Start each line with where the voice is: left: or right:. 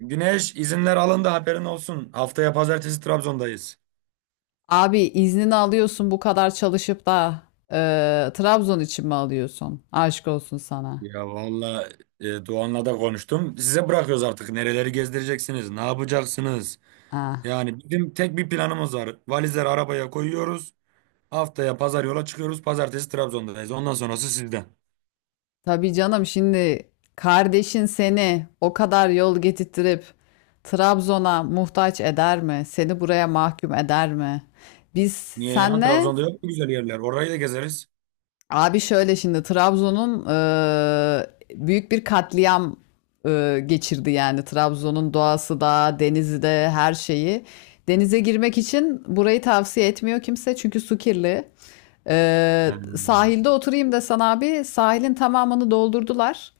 right: Güneş izinler alındı haberin olsun. Haftaya pazartesi Trabzon'dayız.
left: Abi iznini alıyorsun bu kadar çalışıp da Trabzon için mi alıyorsun? Aşk olsun sana.
right: Ya valla Doğan'la da konuştum. Size bırakıyoruz artık. Nereleri gezdireceksiniz? Ne yapacaksınız?
left: Ha.
right: Yani bizim tek bir planımız var. Valizleri arabaya koyuyoruz. Haftaya pazar yola çıkıyoruz. Pazartesi Trabzon'dayız. Ondan sonrası sizden.
left: Tabii canım, şimdi kardeşin seni o kadar yol getirttirip Trabzon'a muhtaç eder mi? Seni buraya mahkum eder mi? Biz
right: Niye ya?
left: senle
right: Trabzon'da yok mu güzel yerler? Orayı da gezeriz.
left: abi şöyle şimdi Trabzon'un büyük bir katliam geçirdi yani. Trabzon'un doğası da, denizi de, her şeyi. Denize girmek için burayı tavsiye etmiyor kimse çünkü su kirli.
right: Hmm.
left: Sahilde oturayım desen abi, sahilin tamamını doldurdular.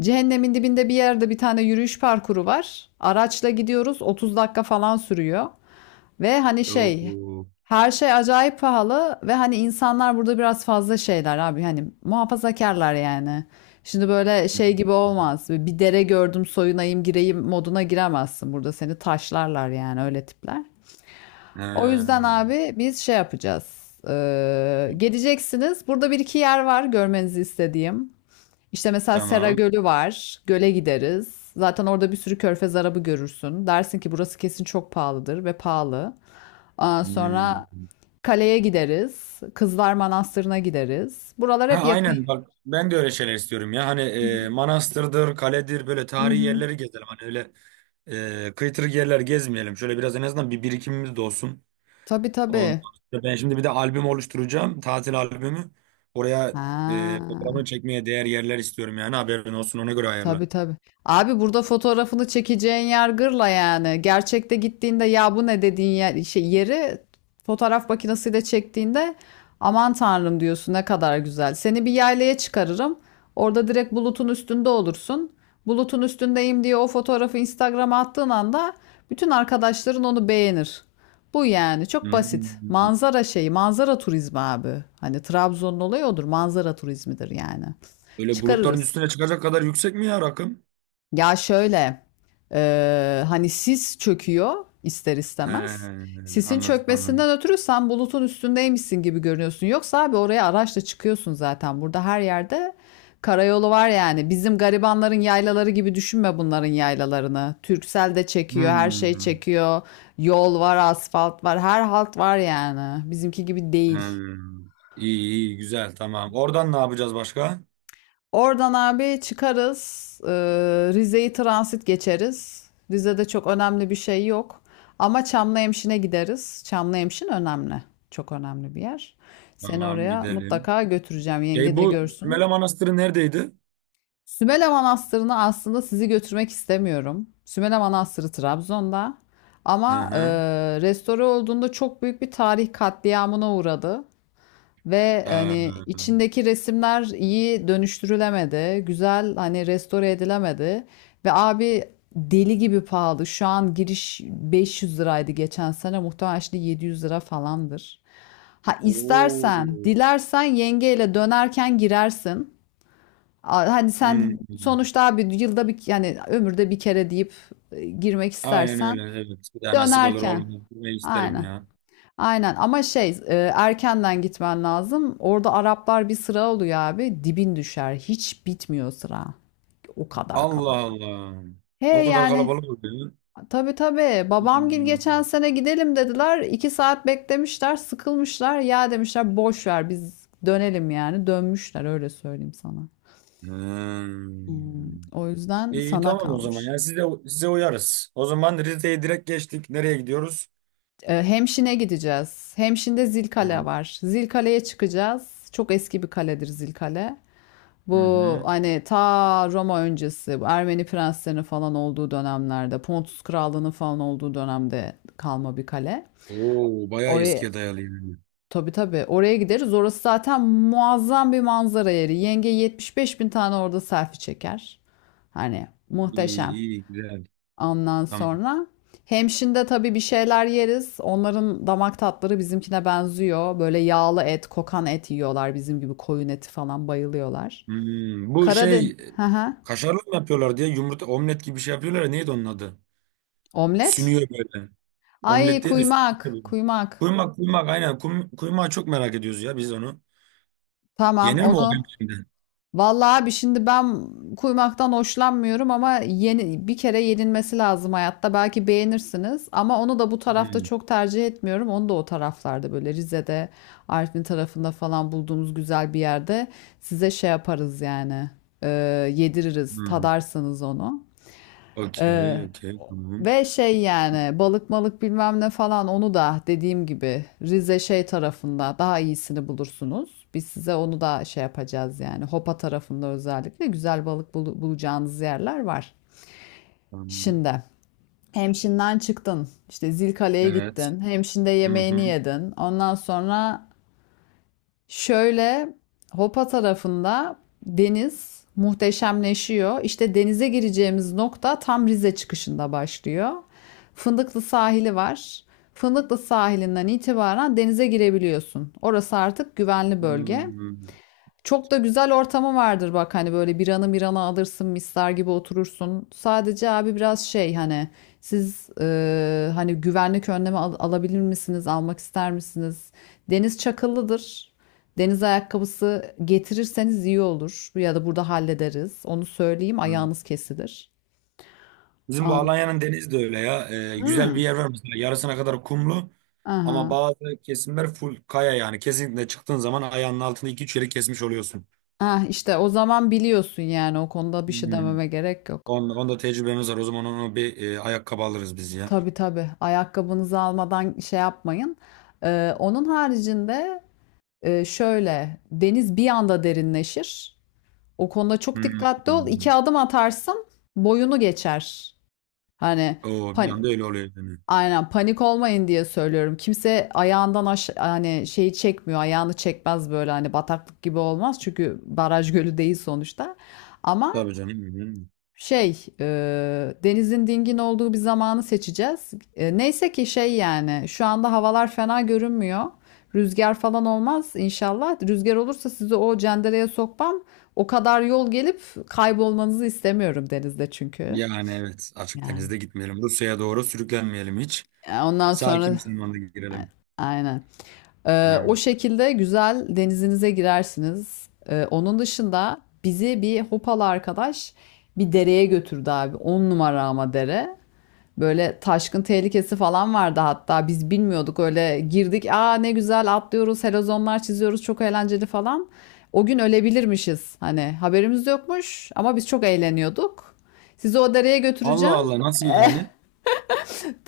left: Cehennemin dibinde bir yerde bir tane yürüyüş parkuru var. Araçla gidiyoruz, 30 dakika falan sürüyor. Ve hani şey,
right: Oo.
left: her şey acayip pahalı ve hani insanlar burada biraz fazla şeyler abi, hani muhafazakarlar yani. Şimdi böyle şey gibi olmaz. Bir dere gördüm, soyunayım gireyim moduna giremezsin. Burada seni taşlarlar yani, öyle tipler. O yüzden
right: Hmm.
left: abi biz şey yapacağız. Geleceksiniz. Burada bir iki yer var görmenizi istediğim. İşte mesela Sera
right: Tamam.
left: Gölü var. Göle gideriz. Zaten orada bir sürü körfez arabı görürsün. Dersin ki burası kesin çok pahalıdır, ve pahalı. Ondan sonra
right: Hmm.
left: kaleye gideriz. Kızlar Manastırı'na gideriz. Buralar
right: Ha
left: hep yakın.
right: aynen bak ben de öyle şeyler istiyorum ya. Hani manastırdır, kaledir böyle
left: Hı
right: tarihi
left: hı.
right: yerleri gezelim. Hani öyle kıytırık yerler gezmeyelim. Şöyle biraz en azından bir birikimimiz de olsun.
left: Tabii
right: Ondan
left: tabii.
right: sonra ben şimdi bir de albüm oluşturacağım. Tatil albümü. Oraya
left: Ha.
right: fotoğrafını çekmeye değer yerler istiyorum yani haberin olsun ona göre ayarla.
left: Tabii tabii. Abi burada fotoğrafını çekeceğin yer gırla yani. Gerçekte gittiğinde ya bu ne dediğin yer, şey, yeri fotoğraf makinesiyle çektiğinde aman tanrım diyorsun, ne kadar güzel. Seni bir yaylaya çıkarırım. Orada direkt bulutun üstünde olursun. Bulutun üstündeyim diye o fotoğrafı Instagram'a attığın anda bütün arkadaşların onu beğenir. Bu yani çok basit.
right: Hmm.
left: Manzara şeyi, manzara turizmi abi. Hani Trabzon'un olayı odur. Manzara turizmidir yani.
right: Öyle bulutların
left: Çıkarırız.
right: üstüne çıkacak kadar yüksek mi ya rakım?
left: Ya şöyle, hani sis çöküyor ister
right: He,
left: istemez. Sisin
right: anladım.
left: çökmesinden ötürü sen bulutun üstündeymişsin gibi görünüyorsun. Yoksa abi oraya araçla çıkıyorsun zaten. Burada her yerde karayolu var yani. Bizim garibanların yaylaları gibi düşünme bunların yaylalarını. Türksel de çekiyor, her şey
right: Hmm.
left: çekiyor. Yol var, asfalt var, her halt var yani. Bizimki gibi değil.
right: Hmm. İyi iyi güzel tamam. Oradan ne yapacağız başka?
left: Oradan abi çıkarız. Rize'yi transit geçeriz. Rize'de çok önemli bir şey yok. Ama Çamlıhemşin'e gideriz. Çamlıhemşin önemli. Çok önemli bir yer. Seni
right: Tamam
left: oraya
right: gidelim.
left: mutlaka götüreceğim. Yenge
right: Ya
left: de
right: bu
left: görsün.
right: Sümele Manastırı neredeydi?
left: Sümele Manastırı'na aslında sizi götürmek istemiyorum. Sümele Manastırı Trabzon'da.
right: Hı
left: Ama
right: hı.
left: restore olduğunda çok büyük bir tarih katliamına uğradı. Ve hani
right: Ee,
left: içindeki resimler iyi dönüştürülemedi. Güzel, hani restore edilemedi. Ve abi deli gibi pahalı. Şu an giriş 500 liraydı geçen sene. Muhtemelen şimdi 700 lira falandır. Ha istersen,
right: Oo.
left: dilersen yengeyle dönerken girersin. Hani sen
right: Hmm.
left: sonuçta abi yılda bir yani ömürde bir kere deyip girmek
right: Aynen
left: istersen
right: öyle evet. Bir daha nasip olur
left: dönerken.
right: olmaz. Gitmeyi isterim
left: Aynen.
right: ya.
left: Aynen ama şey erkenden gitmen lazım. Orada Araplar bir sıra oluyor abi. Dibin düşer. Hiç bitmiyor sıra. O kadar
right: Allah
left: kalabalık.
right: Allah.
left: He
right: O kadar
left: yani
right: kalabalık oluyor.
left: tabii tabii, babamgil geçen
right: Hmm.
left: sene gidelim dediler. 2 saat beklemişler, sıkılmışlar. Ya demişler boş ver, biz dönelim yani. Dönmüşler, öyle söyleyeyim sana.
right: Hmm.
left: Hmm, o yüzden
right: İyi
left: sana
right: tamam o zaman.
left: kalmış.
right: Yani size uyarız. O zaman Rize'ye direkt geçtik. Nereye gidiyoruz?
left: Hemşin'e gideceğiz. Hemşin'de Zilkale
right: Tamam.
left: var. Zilkale'ye çıkacağız. Çok eski bir kaledir Zilkale.
right: Hı
left: Bu
right: hı.
left: hani ta Roma öncesi, bu Ermeni prenslerinin falan olduğu dönemlerde, Pontus Krallığı'nın falan olduğu dönemde kalma bir kale.
right: Oo bayağı
left: Oraya
right: eskiye dayalı yani.
left: tabii tabii, oraya gideriz. Orası zaten muazzam bir manzara yeri. Yenge 75 bin tane orada selfie çeker. Hani
right: İyi
left: muhteşem.
right: iyi güzel.
left: Ondan
right: Tamam.
left: sonra Hemşin'de tabii bir şeyler yeriz. Onların damak tatları bizimkine benziyor. Böyle yağlı et, kokan et yiyorlar, bizim gibi koyun eti falan bayılıyorlar.
right: Hmm, bu
left: Karadeniz.
right: şey
left: Hı hı.
right: kaşarlı mı yapıyorlar diye yumurta omlet gibi bir şey yapıyorlar ya neydi onun adı?
left: Omlet?
right: Sünüyor böyle.
left: Ay,
right: Omlet değil de
left: kuymak,
right: sünüyor böyle.
left: kuymak.
right: Kuymak kuymak aynen. Kuymağı çok merak ediyoruz ya biz onu.
left: Tamam,
right: Yenir mi o hem
left: onu.
right: şimdi?
left: Vallahi abi şimdi ben kuymaktan hoşlanmıyorum, ama yeni bir kere yenilmesi lazım hayatta. Belki beğenirsiniz ama onu da bu tarafta
right: Hmm,
left: çok tercih etmiyorum. Onu da o taraflarda böyle Rize'de, Artvin tarafında falan bulduğumuz güzel bir yerde size şey yaparız yani. Ee, Yediririz,
right: hmm.
left: tadarsanız onu. Ee,
right: Okey okey tamam.
left: Ve şey yani balık malık bilmem ne falan, onu da dediğim gibi Rize şey tarafında daha iyisini bulursunuz. Biz size onu da şey yapacağız yani, Hopa tarafında özellikle güzel balık bulacağınız yerler var.
right: Tamam.
left: Şimdi Hemşin'den çıktın, işte Zilkale'ye
right: Evet.
left: gittin, Hemşin'de
right: Hı
left: yemeğini
right: hı.
left: yedin, ondan sonra şöyle Hopa tarafında deniz muhteşemleşiyor. İşte denize gireceğimiz nokta tam Rize çıkışında başlıyor. Fındıklı sahili var. Fındıklı sahilinden itibaren denize girebiliyorsun. Orası artık güvenli bölge.
right: Hmm,
left: Çok da güzel ortamı vardır bak, hani böyle biranı mirana alırsın, misler gibi oturursun. Sadece abi biraz şey, hani siz hani güvenlik önlemi alabilir misiniz, almak ister misiniz? Deniz çakıllıdır. Deniz ayakkabısı getirirseniz iyi olur, ya da burada hallederiz. Onu söyleyeyim,
right: hı.
left: ayağınız kesilir.
right: Bizim bu
left: An.
right: Alanya'nın denizi de öyle ya. Güzel
left: Hmm.
right: bir yer var mesela yarısına kadar kumlu. Ama
left: Aha.
right: bazı kesimler full kaya yani. Kesinlikle çıktığın zaman ayağının altında iki üç yeri kesmiş oluyorsun.
left: Ah işte o zaman biliyorsun yani, o konuda bir şey
right: Hmm.
left: dememe gerek yok.
right: Onda tecrübemiz var. O zaman onu bir ayakkabı alırız biz ya.
left: Tabii tabii. Ayakkabınızı almadan şey yapmayın. Onun haricinde şöyle, deniz bir anda derinleşir. O konuda çok
right: Hmm.
left: dikkatli ol. 2 adım atarsın, boyunu geçer. Hani
right: Oo, bir
left: pan-
right: anda öyle oluyor yani.
left: aynen, panik olmayın diye söylüyorum. Kimse ayağından aş hani şeyi çekmiyor. Ayağını çekmez, böyle hani bataklık gibi olmaz. Çünkü baraj gölü değil sonuçta. Ama
right: Tabii canım. Hmm.
left: şey, denizin dingin olduğu bir zamanı seçeceğiz. Neyse ki şey yani şu anda havalar fena görünmüyor. Rüzgar falan olmaz inşallah. Rüzgar olursa sizi o cendereye sokmam. O kadar yol gelip kaybolmanızı istemiyorum denizde çünkü.
right: Yani evet. Açık
left: Yani
right: denizde gitmeyelim. Rusya'ya doğru sürüklenmeyelim hiç.
left: ondan
right: Sakin
left: sonra
right: bir zamanda
left: a-
right: girelim.
left: aynen. O
right: Aynen.
left: şekilde güzel, denizinize girersiniz. Onun dışında, bizi bir hopalı arkadaş bir dereye götürdü abi. On numara ama dere. Böyle taşkın tehlikesi falan vardı, hatta biz bilmiyorduk öyle girdik, aa ne güzel atlıyoruz, helezonlar çiziyoruz, çok eğlenceli falan. O gün ölebilirmişiz, hani haberimiz yokmuş ama biz çok eğleniyorduk. Sizi o dereye
right: Allah
left: götüreceğim.
right: Allah nasıl yani?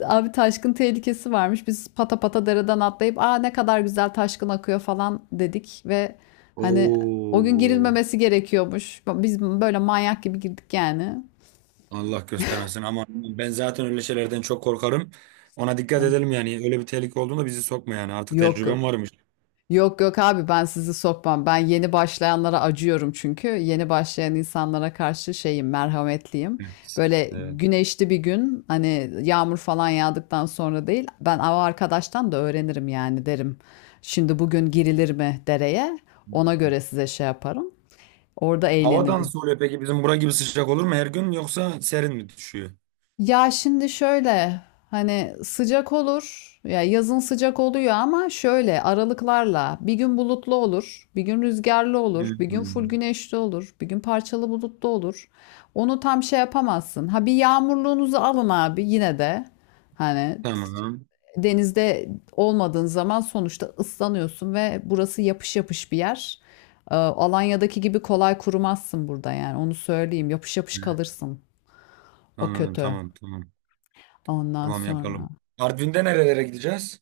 left: Abi taşkın tehlikesi varmış. Biz pata pata dereden atlayıp aa ne kadar güzel taşkın akıyor falan dedik ve hani o gün
right: Oo.
left: girilmemesi gerekiyormuş. Biz böyle manyak gibi girdik yani.
right: Allah göstermesin ama ben zaten öyle şeylerden çok korkarım. Ona dikkat
left: Yani
right: edelim yani. Öyle bir tehlike olduğunda bizi sokma yani. Artık
left: yok yok.
right: tecrübem varmış.
left: Yok yok abi, ben sizi sokmam. Ben yeni başlayanlara acıyorum çünkü. Yeni başlayan insanlara karşı şeyim, merhametliyim.
right: Evet.
left: Böyle
right: Evet.
left: güneşli bir gün hani, yağmur falan yağdıktan sonra değil. Ben av arkadaştan da öğrenirim yani, derim. Şimdi bugün girilir mi dereye? Ona göre size şey yaparım. Orada
right: Havadan
left: eğleniriz.
right: soruyor peki bizim bura gibi sıcak olur mu her gün yoksa serin mi düşüyor?
left: Ya şimdi şöyle hani sıcak olur ya, yazın sıcak oluyor, ama şöyle aralıklarla bir gün bulutlu olur, bir gün rüzgarlı
right: Hı
left: olur, bir gün
right: hı.
left: full güneşli olur, bir gün parçalı bulutlu olur. Onu tam şey yapamazsın. Ha bir yağmurluğunuzu alın abi yine de, hani
right: Tamam.
left: denizde olmadığın zaman sonuçta ıslanıyorsun ve burası yapış yapış bir yer. Alanya'daki gibi kolay kurumazsın burada yani, onu söyleyeyim, yapış yapış
right: Hı.
left: kalırsın, o
right: Anladım
left: kötü.
right: tamam tamam.
left: Ondan
right: Tamam
left: sonra.
right: yapalım. Artvin'de nerelere gideceğiz?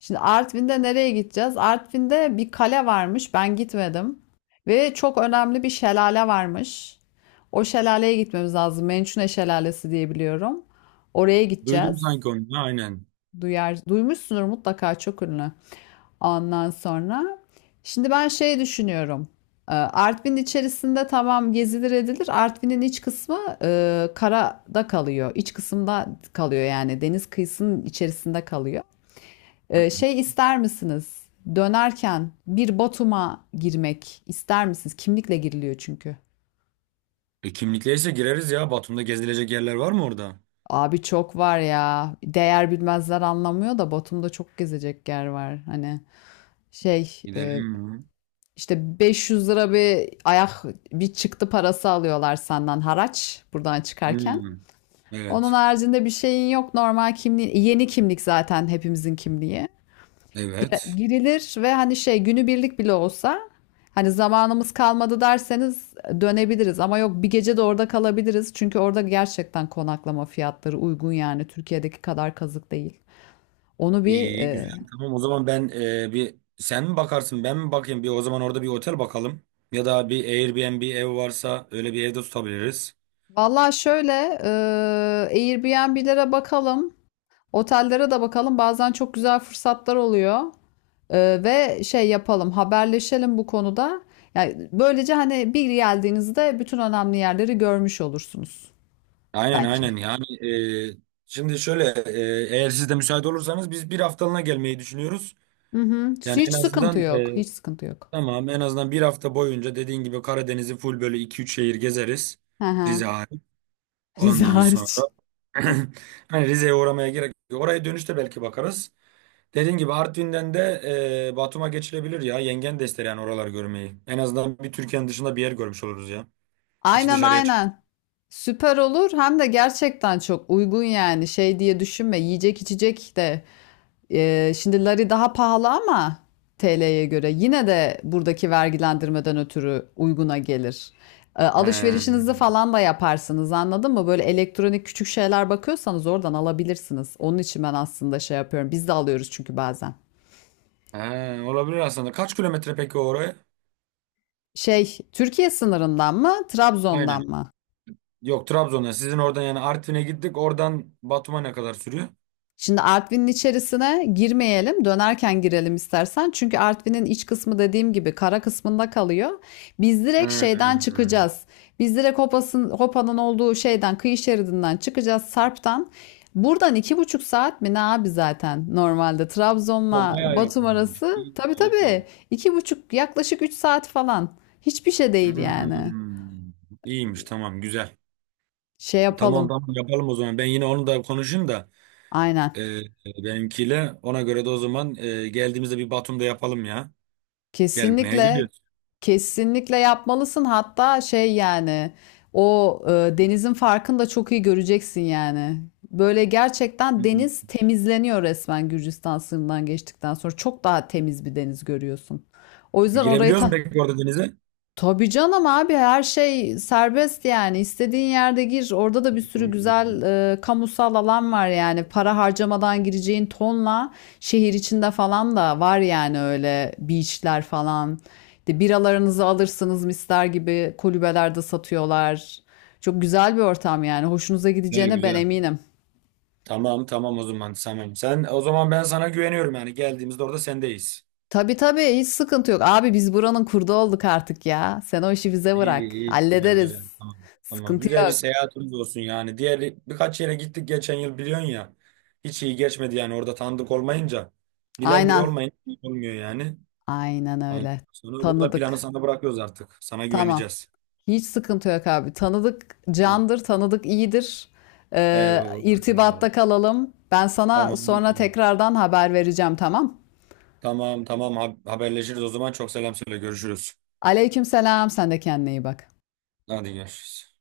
left: Şimdi Artvin'de nereye gideceğiz? Artvin'de bir kale varmış. Ben gitmedim. Ve çok önemli bir şelale varmış. O şelaleye gitmemiz lazım. Mençune Şelalesi diye biliyorum. Oraya gideceğiz.
right: Duydum sanki onu. Ha, aynen.
left: Duymuşsunuz mutlaka, çok ünlü. Ondan sonra şimdi ben şey düşünüyorum. Artvin içerisinde tamam, gezilir edilir. Artvin'in iç kısmı karada kalıyor. İç kısımda kalıyor yani, deniz kıyısının içerisinde kalıyor. Şey ister misiniz? Dönerken bir Batum'a girmek ister misiniz? Kimlikle giriliyor çünkü.
right: E, kimlikleyse gireriz ya. Batum'da gezilecek yerler var mı orada?
left: Abi çok var ya. Değer bilmezler anlamıyor da, Batum'da çok gezecek yer var. Hani şey
right: Gidelim mi?
left: işte 500 lira bir ayak bir çıktı parası alıyorlar, senden haraç buradan çıkarken.
right: Hmm.
left: Onun
right: Evet.
left: haricinde bir şeyin yok, normal kimliğin. Yeni kimlik zaten hepimizin kimliği.
right: Evet.
left: Girilir ve hani şey günübirlik bile olsa, hani zamanımız kalmadı derseniz dönebiliriz, ama yok, bir gece de orada kalabiliriz. Çünkü orada gerçekten konaklama fiyatları uygun yani, Türkiye'deki kadar kazık değil. Onu bir
right: İyi güzel. Tamam o zaman ben bir sen mi bakarsın ben mi bakayım? Bir o zaman orada bir otel bakalım. Ya da bir Airbnb ev varsa öyle bir evde tutabiliriz.
left: valla şöyle Airbnb'lere bakalım, otellere de bakalım. Bazen çok güzel fırsatlar oluyor. Ve şey yapalım, haberleşelim bu konuda. Yani böylece, hani bir geldiğinizde bütün önemli yerleri görmüş olursunuz
right: Aynen
left: bence.
right: aynen yani e, şimdi şöyle eğer siz de müsait olursanız biz bir haftalığına gelmeyi düşünüyoruz.
left: Hı hı.
right: Yani en
left: Hiç sıkıntı
right: azından
left: yok. Hiç sıkıntı yok.
right: tamam en azından bir hafta boyunca dediğin gibi Karadeniz'i full böyle iki üç şehir gezeriz.
left: Hı hı.
right: Rize hariç.
left: Rize
right: Ondan sonra
left: hariç.
right: hani Rize'ye uğramaya gerek yok. Oraya dönüşte belki bakarız. Dediğin gibi Artvin'den de Batum'a geçilebilir ya. Yengen de ister yani oraları görmeyi. En azından bir Türkiye'nin dışında bir yer görmüş oluruz ya. Hiç
left: Aynen
right: dışarıya çık.
left: aynen. Süper olur. Hem de gerçekten çok uygun yani. Şey diye düşünme. Yiyecek içecek de. Şimdi lari daha pahalı, ama TL'ye göre. Yine de buradaki vergilendirmeden ötürü uyguna gelir.
right: He.
left: Alışverişinizi falan da yaparsınız, anladın mı? Böyle elektronik küçük şeyler bakıyorsanız oradan alabilirsiniz. Onun için ben aslında şey yapıyorum. Biz de alıyoruz çünkü bazen.
right: He, olabilir aslında. Kaç kilometre peki oraya?
left: Şey, Türkiye sınırından mı, Trabzon'dan
right: Aynen.
left: mı?
right: Yok Trabzon'a. Sizin oradan yani Artvin'e gittik. Oradan Batum'a ne kadar sürüyor?
left: Şimdi Artvin'in içerisine girmeyelim, dönerken girelim istersen. Çünkü Artvin'in iç kısmı, dediğim gibi, kara kısmında kalıyor. Biz direkt şeyden
right: Hmm.
left: çıkacağız. Biz direkt Hopas'ın, Hopa'nın olduğu şeyden, kıyı şeridinden çıkacağız, Sarp'tan. Buradan 2,5 saat mi ne abi, zaten normalde
right: O
left: Trabzon'la
right: bayağı
left: Batum
right: yakınmış.
left: arası.
right: İyi,
left: Tabii
right: iyi,
left: tabii,
right: iyi.
left: 2,5 yaklaşık 3 saat falan. Hiçbir şey değil yani.
right: Hmm. İyiymiş tamam güzel.
left: Şey
right: Tamam
left: yapalım.
right: tamam yapalım o zaman. Ben yine onu da konuşayım da
left: Aynen.
right: e, e, benimkiyle. Ona göre de o zaman geldiğimizde bir Batum'da yapalım ya. Gelmeye
left: Kesinlikle,
right: geliyoruz.
left: kesinlikle yapmalısın. Hatta şey yani o denizin farkını da çok iyi göreceksin yani. Böyle
right: Hı
left: gerçekten
right: hı.
left: deniz temizleniyor resmen, Gürcistan sınırından geçtikten sonra. Çok daha temiz bir deniz görüyorsun. O yüzden orayı
right: Girebiliyoruz mu peki orada denize?
left: tabii canım abi, her şey serbest yani, istediğin yerde gir, orada da bir
right: Hı
left: sürü
right: hı.
left: güzel kamusal alan var yani, para harcamadan gireceğin tonla, şehir içinde falan da var yani, öyle beachler falan de, biralarınızı alırsınız, mister gibi kulübelerde satıyorlar, çok güzel bir ortam yani, hoşunuza
right: Güzel
left: gideceğine ben
right: güzel.
left: eminim.
right: Tamam tamam o zaman Samim. Sen o zaman ben sana güveniyorum yani geldiğimizde orada sendeyiz.
left: Tabii tabii, hiç sıkıntı yok abi, biz buranın kurdu olduk artık ya, sen o işi bize
right: İyi,
left: bırak,
right: iyi, güzel,
left: hallederiz,
right: güzel. Tamam, tamam.
left: sıkıntı
right: Güzel bir
left: yok,
right: seyahatimiz olsun yani. Diğer birkaç yere gittik geçen yıl biliyorsun ya. Hiç iyi geçmedi yani orada tanıdık olmayınca. Bilen biri
left: aynen.
right: olmayınca iyi olmuyor yani.
left: Aynen
right: Ondan
left: öyle.
right: sonra burada planı
left: Tanıdık.
right: sana bırakıyoruz artık. Sana
left: Tamam.
right: güveneceğiz.
left: Hiç sıkıntı yok abi. Tanıdık
right: Tamam.
left: candır, tanıdık iyidir.
right: Eyvallah, eyvallah.
left: İrtibatta kalalım. Ben sana
right: Tamam,
left: sonra
right: tamam.
left: tekrardan haber vereceğim, tamam?
right: Tamam, tamam. Ha- Haberleşiriz o zaman. Çok selam söyle. Görüşürüz.
left: Aleykümselam. Sen de kendine iyi bak.
right: Hadi görüşürüz.